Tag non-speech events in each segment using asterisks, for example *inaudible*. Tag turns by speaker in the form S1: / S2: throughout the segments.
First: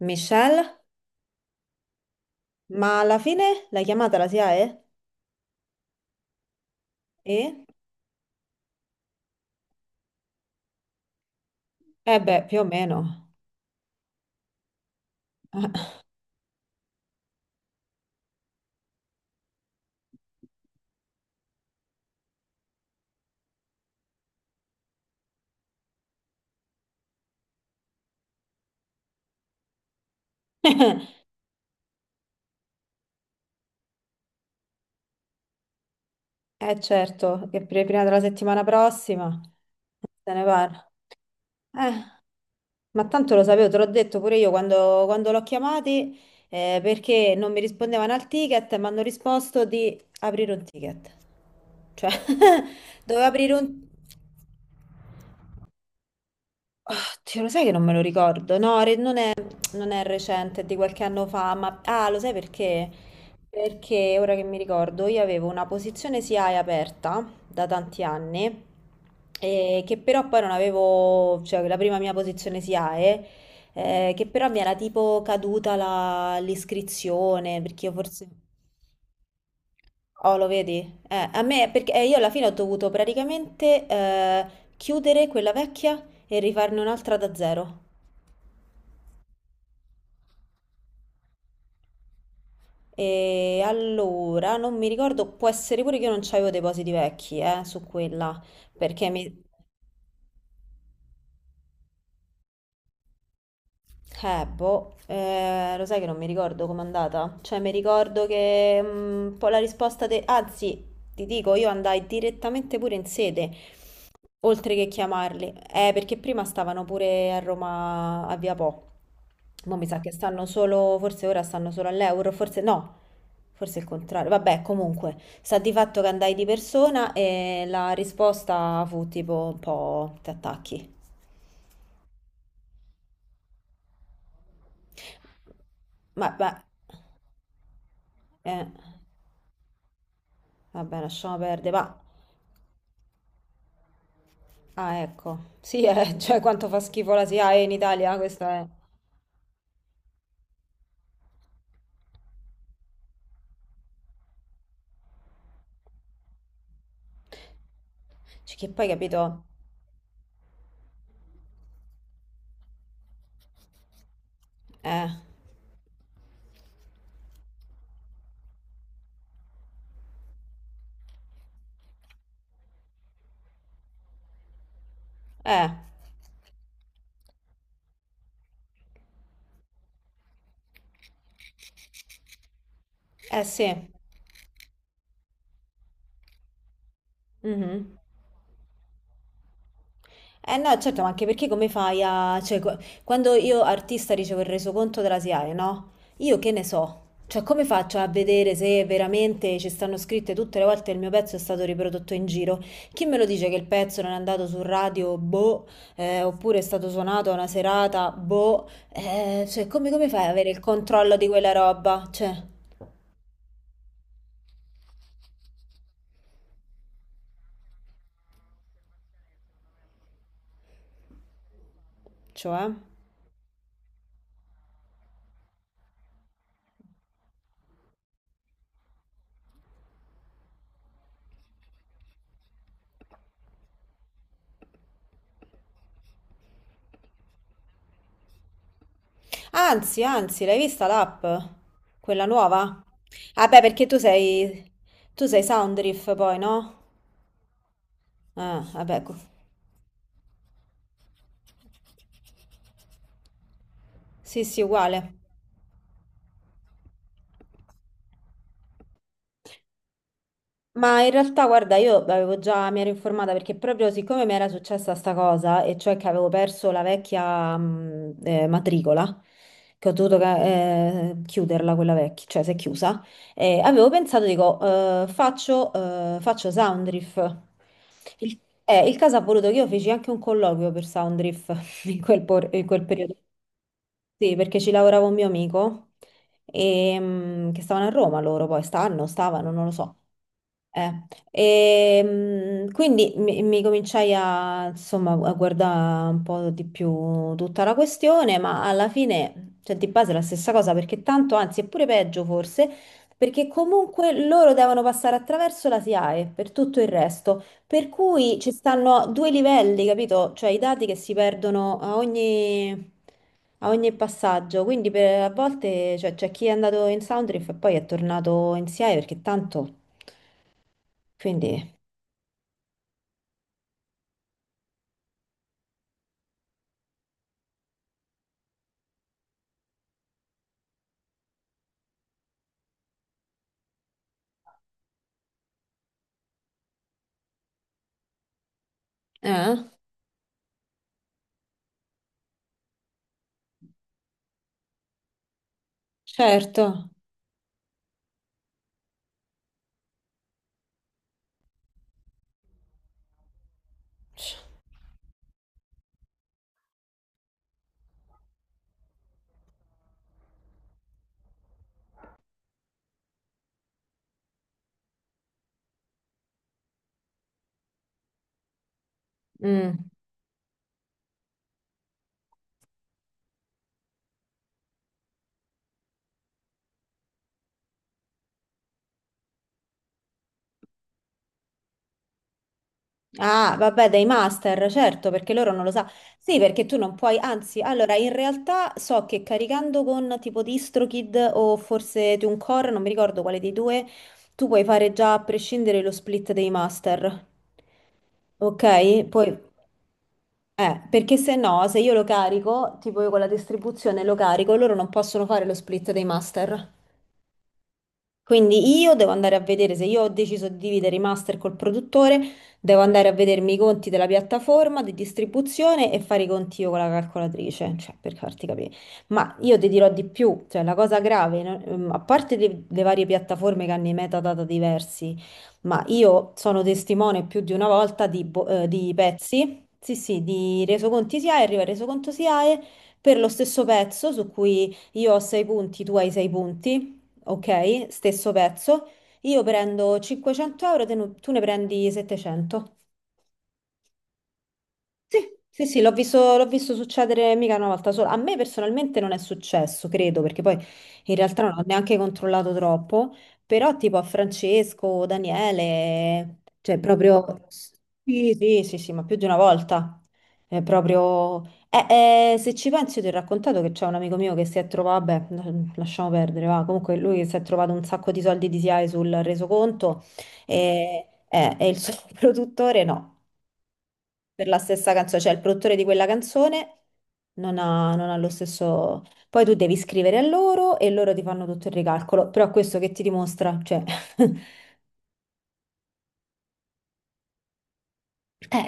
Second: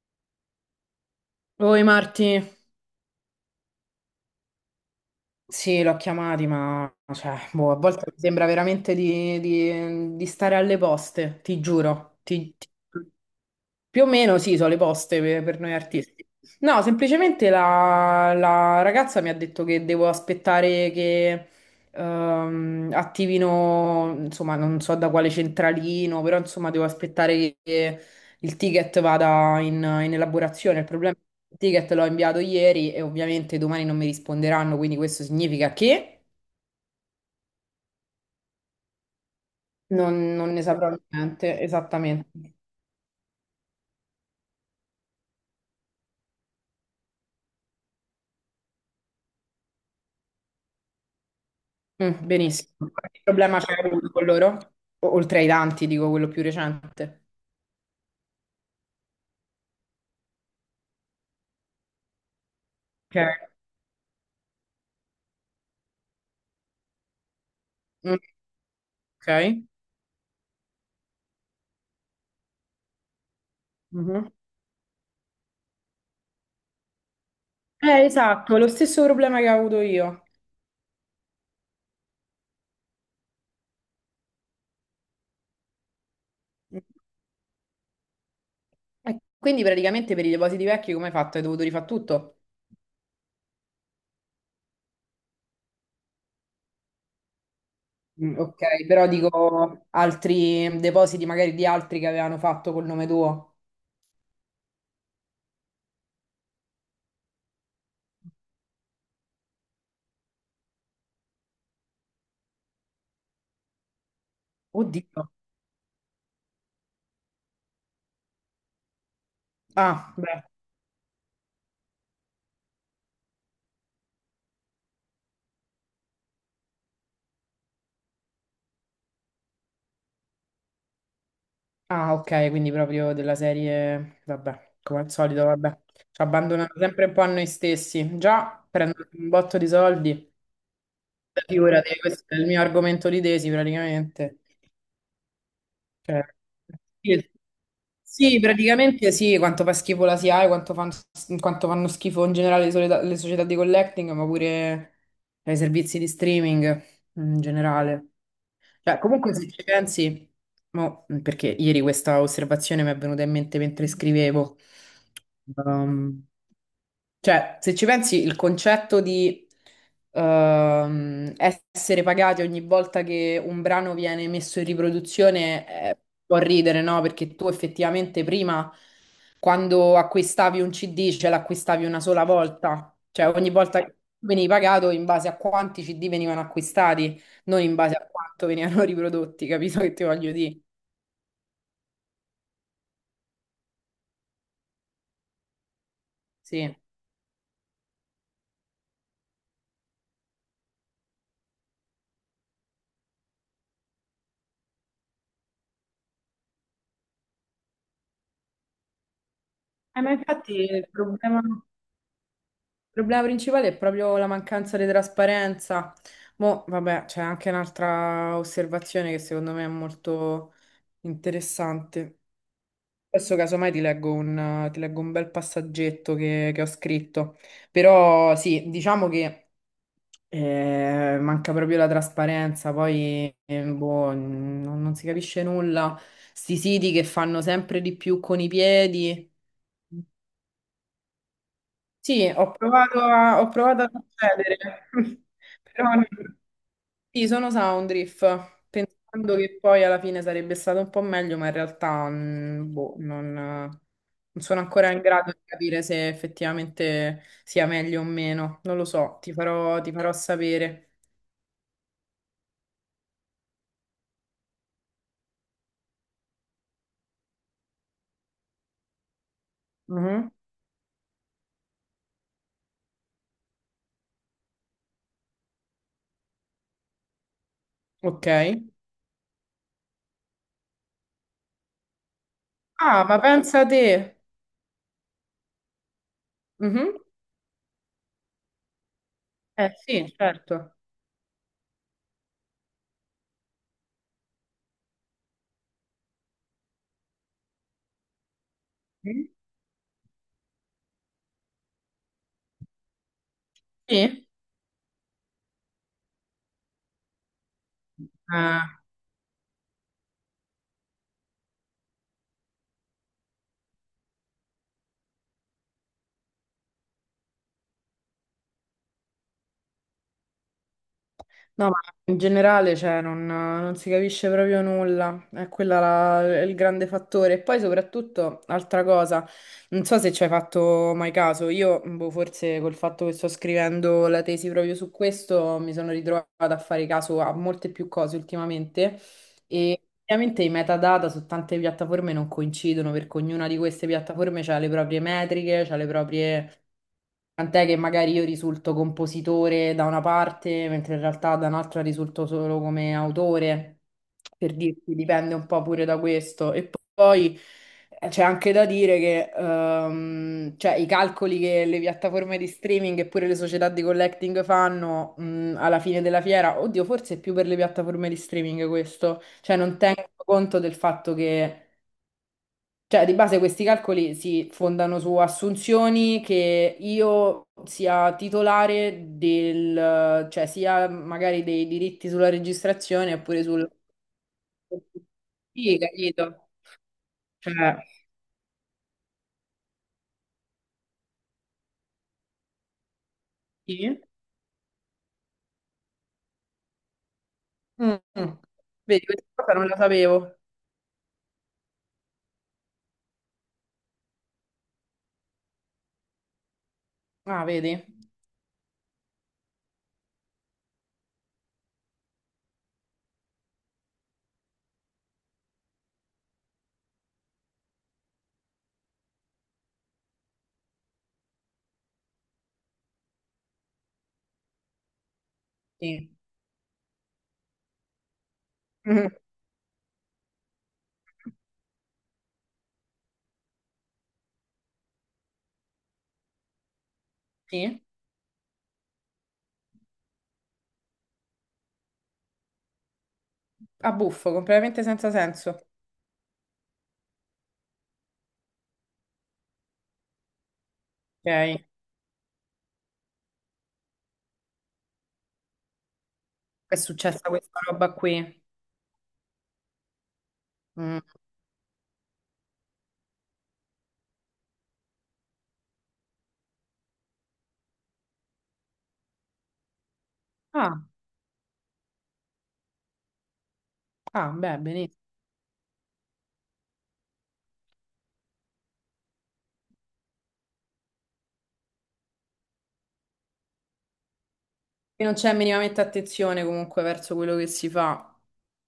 S1: Michelle,
S2: Oi Marti,
S1: ma alla fine l'hai chiamata la SIAE?
S2: sì, l'ho chiamati, ma cioè,
S1: E?
S2: boh, a volte mi sembra veramente di, di stare alle poste, ti giuro.
S1: Eh beh, più o meno.
S2: Più o meno sì, sono le poste per noi
S1: *laughs*
S2: artisti. No, semplicemente la, la ragazza mi ha detto che devo aspettare che attivino, insomma, non so da quale centralino, però insomma devo aspettare che il ticket vada in, in elaborazione. Il problema è che il ticket l'ho inviato ieri e ovviamente domani non mi risponderanno, quindi questo significa che
S1: Eh certo, che per prima della settimana prossima se ne
S2: non ne saprò
S1: parla.
S2: niente,
S1: Eh,
S2: esattamente.
S1: ma tanto lo sapevo, te l'ho detto pure io quando, l'ho chiamati, perché non mi rispondevano al ticket e mi hanno risposto di aprire un ticket. Cioè,
S2: Mm, benissimo.
S1: *laughs*
S2: Qualche
S1: dovevo aprire
S2: problema c'è
S1: un...
S2: avuto con loro? Oltre ai tanti, dico quello più
S1: Ah,
S2: recente.
S1: Dio, lo sai che non me lo ricordo? No, non è recente, è di qualche anno fa, ma... Ah, lo sai perché?
S2: Ok.
S1: Perché, ora che mi ricordo, io avevo una posizione SIAE aperta da tanti
S2: Mm,
S1: anni,
S2: ok.
S1: e che però poi non avevo... cioè la prima mia posizione SIAE, che
S2: Mhm.
S1: però mi era tipo caduta l'iscrizione, perché io forse...
S2: Esatto, lo stesso problema che ho avuto io.
S1: Oh, lo vedi? A me, perché io alla fine ho dovuto praticamente chiudere quella vecchia e rifarne
S2: Mm.
S1: un'altra da zero.
S2: E quindi praticamente per i depositi vecchi come hai fatto? Hai dovuto rifare tutto?
S1: E allora, non mi ricordo, può essere pure che io non c'avevo depositi vecchi, su
S2: Mm,
S1: quella,
S2: ok, però
S1: perché mi,
S2: dico altri depositi magari di altri che avevano fatto col nome tuo.
S1: boh, lo sai che non mi ricordo com'è andata? Cioè, mi ricordo che un po' la risposta. Anzi, ti dico, io andai direttamente pure in sede, oltre che
S2: Oddio.
S1: chiamarli. Perché prima stavano pure a Roma a Via Po. Ma mi sa che
S2: Ah, beh.
S1: stanno solo, forse ora stanno solo all'Euro, forse no, forse il contrario. Vabbè, comunque, sta di fatto che andai di persona e la risposta fu tipo un po' ti attacchi.
S2: Ah, ok, quindi proprio della serie, vabbè, come al solito, vabbè, ci
S1: Ma,
S2: abbandonano sempre un po' a noi stessi.
S1: eh.
S2: Già prendono un botto di soldi,
S1: Vabbè, lasciamo perdere.
S2: figurati,
S1: Ma,
S2: questo è il mio argomento di tesi praticamente.
S1: ah, ecco. Sì, *laughs*
S2: Cioè,
S1: cioè quanto fa schifo la
S2: sì,
S1: SIAE in Italia,
S2: sì,
S1: questa è...
S2: praticamente sì, quanto fa schifo la SIAE, quanto, quanto fanno schifo in generale le, le società di collecting, ma pure i servizi di streaming in generale.
S1: Cioè, che poi,
S2: Cioè, comunque
S1: capito?
S2: se ci pensi, mo, perché ieri questa osservazione mi è venuta in mente mentre scrivevo,
S1: Eh,
S2: ehm, cioè se ci pensi il concetto di essere pagati ogni volta che un brano viene messo in
S1: eh,
S2: riproduzione può ridere, no? Perché tu effettivamente prima, quando acquistavi un CD, ce l'acquistavi una sola volta, cioè
S1: eh
S2: ogni volta
S1: sì.
S2: che venivi pagato in base a quanti CD venivano acquistati non in base
S1: Mhm.
S2: a quanto venivano *laughs* riprodotti, capito che ti voglio
S1: Eh
S2: dire?
S1: no, certo, ma anche perché come fai a... cioè, quando io artista ricevo il resoconto della SIAE, no? Io che ne
S2: Sì.
S1: so? Cioè, come faccio a vedere se veramente ci stanno scritte tutte le volte che il mio pezzo è stato riprodotto in giro? Chi me lo dice che il pezzo non è andato su radio, boh, oppure è stato suonato a una serata, boh, cioè, come, come
S2: Ma
S1: fai ad avere
S2: infatti
S1: il controllo di quella
S2: il
S1: roba? Cioè,
S2: problema principale è proprio la mancanza di trasparenza. Mo, vabbè, c'è anche un'altra osservazione che secondo me è molto interessante.
S1: cioè? Eh?
S2: Adesso casomai ti leggo un bel passaggetto che ho scritto, però sì, diciamo che eh, manca proprio la trasparenza, poi boh, non, non si capisce nulla. Sti siti che fanno sempre di più con i piedi.
S1: Anzi, anzi, l'hai vista l'app? Quella
S2: Sì, ho
S1: nuova?
S2: provato a,
S1: Ah
S2: ho
S1: beh,
S2: provato
S1: perché
S2: ad accedere,
S1: tu
S2: *laughs*
S1: sei
S2: però
S1: Soundriff poi, no?
S2: sì, sono Soundreef,
S1: Ah, vabbè,
S2: pensando che poi alla fine sarebbe stato un po' meglio, ma in realtà boh, non, non
S1: sì,
S2: sono
S1: sì,
S2: ancora in
S1: uguale.
S2: grado di capire se effettivamente sia meglio o meno. Non lo so, ti farò sapere.
S1: Ma in realtà, guarda, io avevo già, mi ero informata perché proprio siccome mi era successa sta cosa, e cioè che avevo perso la vecchia matricola, che ho dovuto
S2: Mhm.
S1: chiuderla quella vecchia, cioè si è chiusa, avevo pensato, dico, faccio Soundriff.
S2: Ok.
S1: Il caso ha voluto che io feci anche un colloquio per Soundriff *laughs* in quel
S2: Ah,
S1: periodo.
S2: ma pensa a te.
S1: Sì, perché ci lavorava un mio amico,
S2: Mhm.
S1: che stavano a Roma loro, poi stanno, stavano, non lo
S2: Eh
S1: so.
S2: sì, certo.
S1: Eh, quindi mi cominciai a, insomma, a guardare un po' di più tutta la questione, ma alla
S2: Mm?
S1: fine, cioè, di base è la stessa cosa, perché tanto, anzi, è pure peggio forse, perché comunque
S2: Sì.
S1: loro devono passare attraverso la SIAE per tutto il resto, per cui ci
S2: Eh,
S1: stanno due livelli, capito? Cioè i dati che si perdono a ogni... A ogni passaggio, a volte cioè, c'è chi è andato in Soundriff e poi è tornato in SIAE perché tanto.
S2: no,
S1: Quindi,
S2: ma in generale, cioè, non, non si capisce proprio nulla. È quella il grande fattore. E poi, soprattutto, altra cosa, non so se ci hai fatto mai caso. Io, boh, forse col fatto che sto scrivendo la tesi proprio su questo, mi sono ritrovata a fare caso a molte più cose ultimamente.
S1: eh,
S2: E ovviamente i metadata su tante piattaforme non coincidono perché ognuna di queste piattaforme ha le proprie metriche, ha le proprie...
S1: certo.
S2: Tant'è che magari io risulto compositore da una parte, mentre in realtà da un'altra risulto solo come autore, per dirti, dipende un po' pure da questo. E poi c'è anche da dire che cioè, i calcoli che le piattaforme di streaming e pure le società di collecting fanno alla fine della fiera, oddio, forse è più per le piattaforme di streaming questo, cioè non
S1: Mm.
S2: tengono conto del fatto che, cioè di base questi calcoli si fondano su assunzioni che io sia titolare del, cioè sia magari dei diritti sulla registrazione oppure
S1: Ah,
S2: sul...
S1: vabbè, dai master, certo, perché loro non lo
S2: Sì,
S1: sa. Sì,
S2: capito?
S1: perché tu non puoi,
S2: Cioè,
S1: anzi, allora, in realtà so che caricando con tipo DistroKid o forse TuneCore, non mi ricordo quale dei due,
S2: sì.
S1: tu puoi fare già a prescindere lo split dei master,
S2: Mm.
S1: ok?
S2: Vedi, questa
S1: Poi...
S2: cosa non la sapevo.
S1: Perché se no, se io lo carico, tipo io con la distribuzione lo carico, loro non possono fare lo split dei master.
S2: Ah, vedi?
S1: Quindi io devo andare a vedere se io ho deciso di dividere i master col produttore, devo andare a vedermi i conti della piattaforma di distribuzione e fare i conti io con la calcolatrice, cioè per farti capire. Ma io ti dirò di più, cioè la cosa grave, no? A parte le varie piattaforme che hanno i metadata diversi, ma
S2: Sì.
S1: io sono testimone più di una volta di
S2: Mhm.
S1: pezzi, sì sì, di resoconti SIAE, arriva il resoconto SIAE per lo stesso pezzo su cui io ho 6 punti, tu hai 6 punti,
S2: Sì.
S1: ok? Stesso pezzo. Io prendo 500 euro, tu ne prendi 700.
S2: A buffo, completamente senza
S1: Sì,
S2: senso.
S1: sì, sì, l'ho visto succedere mica una volta sola. A me personalmente non è successo, credo, perché poi in realtà non ho
S2: Ok.
S1: neanche controllato troppo, però tipo a Francesco, Daniele,
S2: È
S1: cioè
S2: successa
S1: proprio...
S2: questa roba
S1: Sì,
S2: qui.
S1: sì, sì, sì, ma più di una volta. È
S2: Mm.
S1: proprio... Se ci pensi, io ti ho raccontato che c'è un amico mio che si è trovato, vabbè, lasciamo perdere, va. Comunque lui si è trovato un sacco di soldi di SIAE sul resoconto
S2: Ah,
S1: e il suo *laughs* produttore no
S2: ah,
S1: per la
S2: beh,
S1: stessa
S2: benissimo.
S1: canzone, cioè il produttore di quella canzone non ha lo stesso... Poi tu devi scrivere a loro e loro ti fanno tutto il ricalcolo, però questo che ti dimostra, cioè, *laughs* eh,
S2: Qui non c'è minimamente attenzione comunque verso quello che si fa.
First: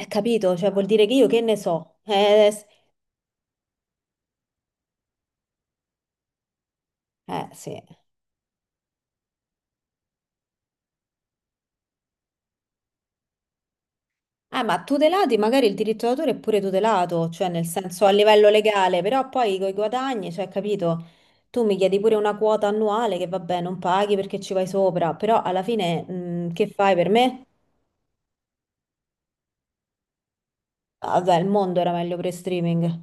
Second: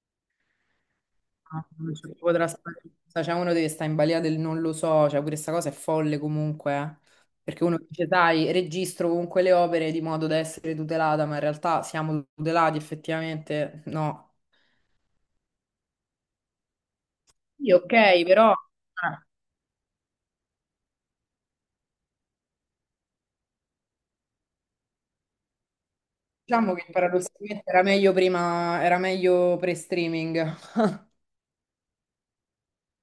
S1: capito, cioè vuol dire che io che ne
S2: Ah, non
S1: so,
S2: c'è proprio trasparenza. Cioè, uno deve stare in balia del non lo so. Cioè, pure questa cosa è folle comunque, eh. Perché uno
S1: sì.
S2: dice, dai, registro comunque le opere di modo da essere tutelata, ma in realtà siamo tutelati effettivamente. No.
S1: Ma tutelati magari il diritto d'autore è pure tutelato, cioè nel
S2: Sì,
S1: senso a
S2: ok,
S1: livello
S2: però
S1: legale, però poi con i guadagni, cioè, capito? Tu mi chiedi pure una quota annuale che vabbè, non paghi perché ci vai sopra, però alla fine, che
S2: diciamo che
S1: fai per me?
S2: paradossalmente era meglio prima, era meglio pre-streaming.
S1: Ah, vabbè, il mondo era meglio pre-streaming,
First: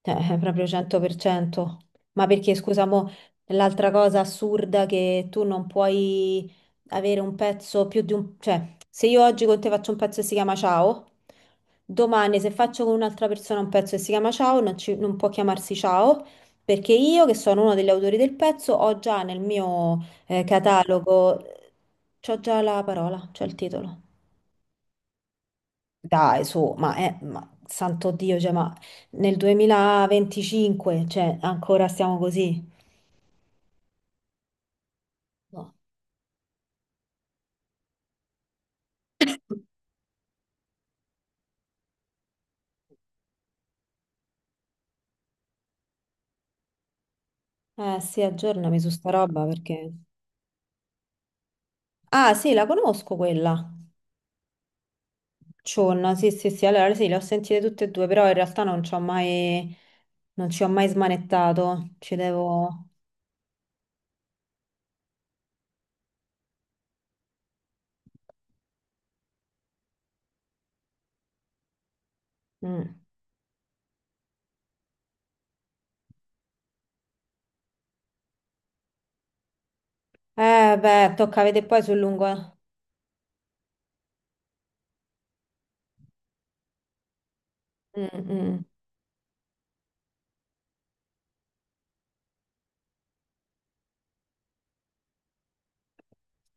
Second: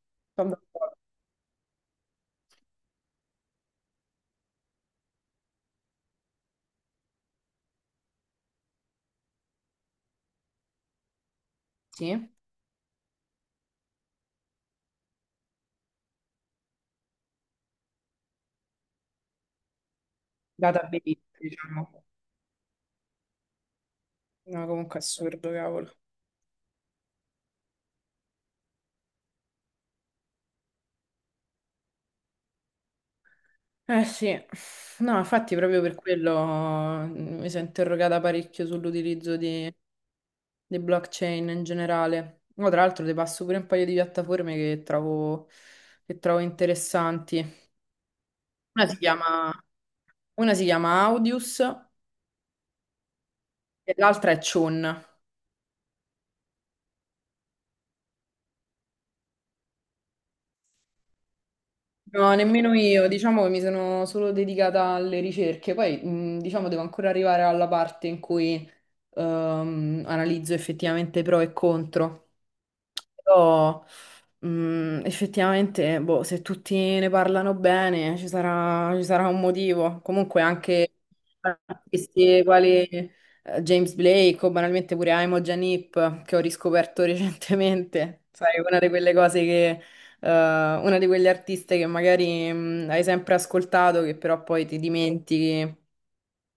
S1: cioè,
S2: Sono
S1: proprio
S2: d'accordo.
S1: 100%. Ma perché, scusa, mo, l'altra cosa assurda che tu non puoi avere un pezzo più di un... Cioè, se io oggi con te faccio un pezzo che si chiama Ciao,
S2: Sì,
S1: domani se faccio con un'altra persona un pezzo che si chiama Ciao, non può chiamarsi Ciao, perché io, che sono uno degli autori del pezzo, ho già nel mio
S2: database,
S1: catalogo,
S2: diciamo.
S1: c'ho già la parola, c'ho il titolo.
S2: No, comunque assurdo, cavolo.
S1: Dai, su, ma santo Dio, cioè, ma nel 2025, cioè, ancora stiamo così?
S2: Eh sì, no, infatti
S1: No.
S2: proprio per quello mi sono interrogata parecchio sull'utilizzo di blockchain in generale. Mo, tra l'altro ti passo pure un paio di piattaforme che trovo interessanti.
S1: Eh sì, aggiornami
S2: Una
S1: su
S2: si
S1: sta roba
S2: chiama,
S1: perché...
S2: una si chiama Audius e
S1: Ah sì, la conosco quella.
S2: l'altra è Chun.
S1: Cionna, sì, sì, sì, allora sì, le ho sentite tutte e due, però in realtà non ci ho mai smanettato. Ci
S2: No, nemmeno
S1: devo...
S2: io, diciamo che mi sono solo dedicata alle ricerche, poi diciamo devo ancora arrivare alla parte in cui analizzo effettivamente pro e contro.
S1: Mm.
S2: Però, effettivamente, boh, se tutti ne parlano bene, ci sarà un motivo. Comunque
S1: Eh
S2: anche
S1: beh, tocca vedere poi sul lungo...
S2: artisti
S1: eh.
S2: quali James Blake o banalmente pure Aimo Janip, che ho riscoperto *laughs*
S1: Mm,
S2: recentemente. Sai,
S1: mm.
S2: una di quelle cose che, una di quegli artiste che magari, hai sempre ascoltato, che però poi ti dimentichi.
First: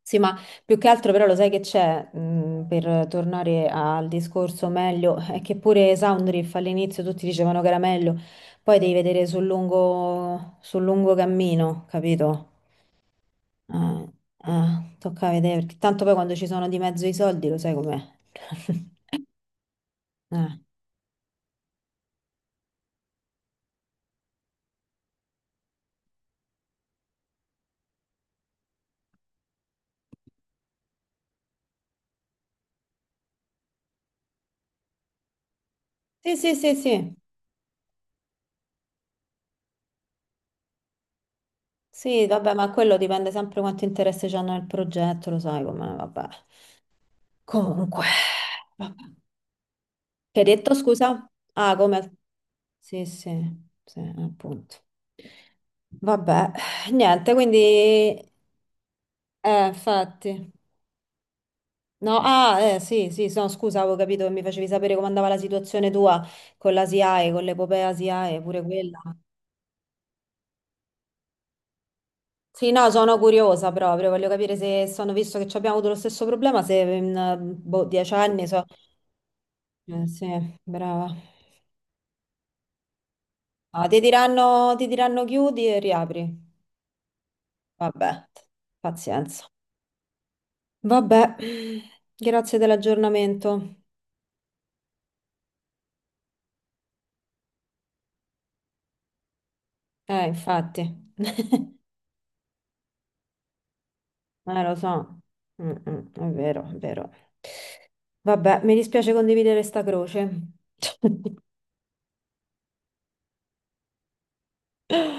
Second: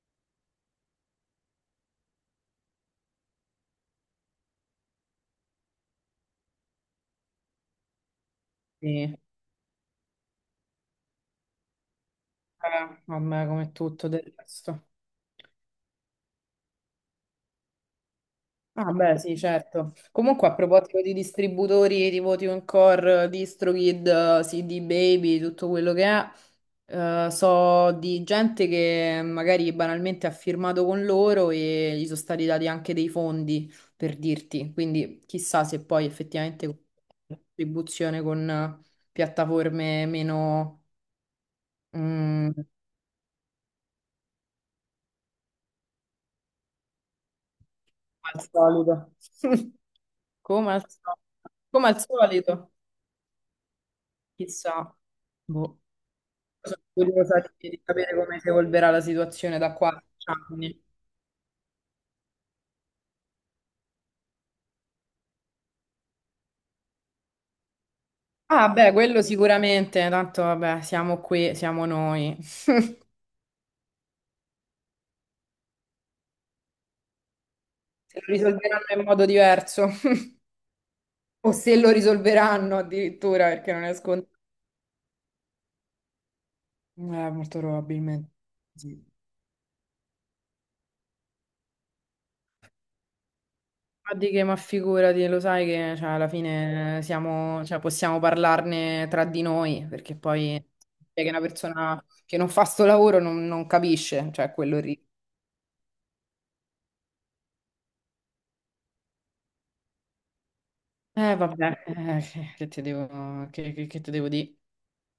S1: Sì, ma più che altro però lo sai che c'è, per tornare al discorso meglio, è che pure Soundriff all'inizio tutti dicevano che era meglio, poi devi
S2: Sì.
S1: vedere sul lungo cammino, capito?
S2: Vabbè, vabbè, come
S1: Eh,
S2: tutto del resto.
S1: Tocca vedere, perché tanto poi quando ci sono di mezzo i soldi lo sai com'è.
S2: Ah,
S1: *laughs*
S2: beh, sì, certo. Comunque, a
S1: Eh.
S2: proposito di distributori tipo TuneCore, DistroKid, CD Baby, tutto quello che è, so di gente che magari banalmente ha firmato con loro e gli sono stati dati anche dei fondi, per dirti. Quindi, chissà se poi
S1: Sì, sì,
S2: effettivamente
S1: sì,
S2: con
S1: sì,
S2: la distribuzione con piattaforme meno,
S1: sì, vabbè,
S2: come
S1: ma quello dipende sempre quanto interesse c'hanno nel progetto, lo sai com'è, vabbè. Comunque,
S2: al
S1: vabbè.
S2: solito. *laughs*
S1: Che hai
S2: Come
S1: detto,
S2: al solito.
S1: scusa? Ah,
S2: Come al
S1: come...
S2: solito,
S1: Sì, sì, sì, appunto.
S2: chissà. Boh.
S1: Vabbè,
S2: Sono
S1: niente,
S2: curiosa
S1: quindi,
S2: di sapere come si evolverà la situazione da qua a dieci
S1: infatti.
S2: anni.
S1: No, ah, sì, sì, no, scusa, avevo capito che mi facevi sapere come andava la situazione tua con la SIAE, con l'epopea SIAE, pure
S2: Ah, beh,
S1: quella.
S2: quello sicuramente, tanto vabbè, siamo qui, siamo noi.
S1: Sì, no, sono curiosa proprio, voglio capire se sono, visto che ci abbiamo avuto lo stesso problema, se in, boh, dieci
S2: Se lo
S1: anni so.
S2: risolveranno in modo diverso, *laughs*
S1: Sì, brava.
S2: o se lo risolveranno addirittura, perché non
S1: Ah,
S2: è
S1: ti
S2: scontato.
S1: diranno, ti diranno chiudi e riapri.
S2: Eh, molto
S1: Vabbè,
S2: probabilmente. Sì.
S1: pazienza. Vabbè, grazie dell'aggiornamento.
S2: Ma di che, ma figurati, lo sai che cioè, alla fine siamo, cioè, possiamo parlarne tra di noi, perché poi è
S1: Infatti,
S2: che una
S1: *laughs*
S2: persona che non fa sto lavoro non, non capisce, cioè
S1: lo
S2: quello lì.
S1: so. Mm, mm, è vero, è vero. Vabbè, mi dispiace condividere sta croce *laughs*
S2: Vabbè, che ti devo, che, che ti devo dire?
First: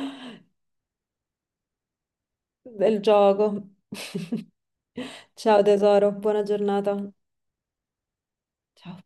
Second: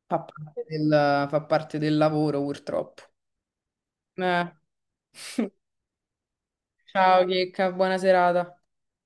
S2: Fa parte del lavoro,
S1: del
S2: purtroppo.
S1: gioco.
S2: Eh,
S1: *laughs* Ciao tesoro, buona giornata.
S2: ciao, Chicca, buona serata.
S1: Ciao.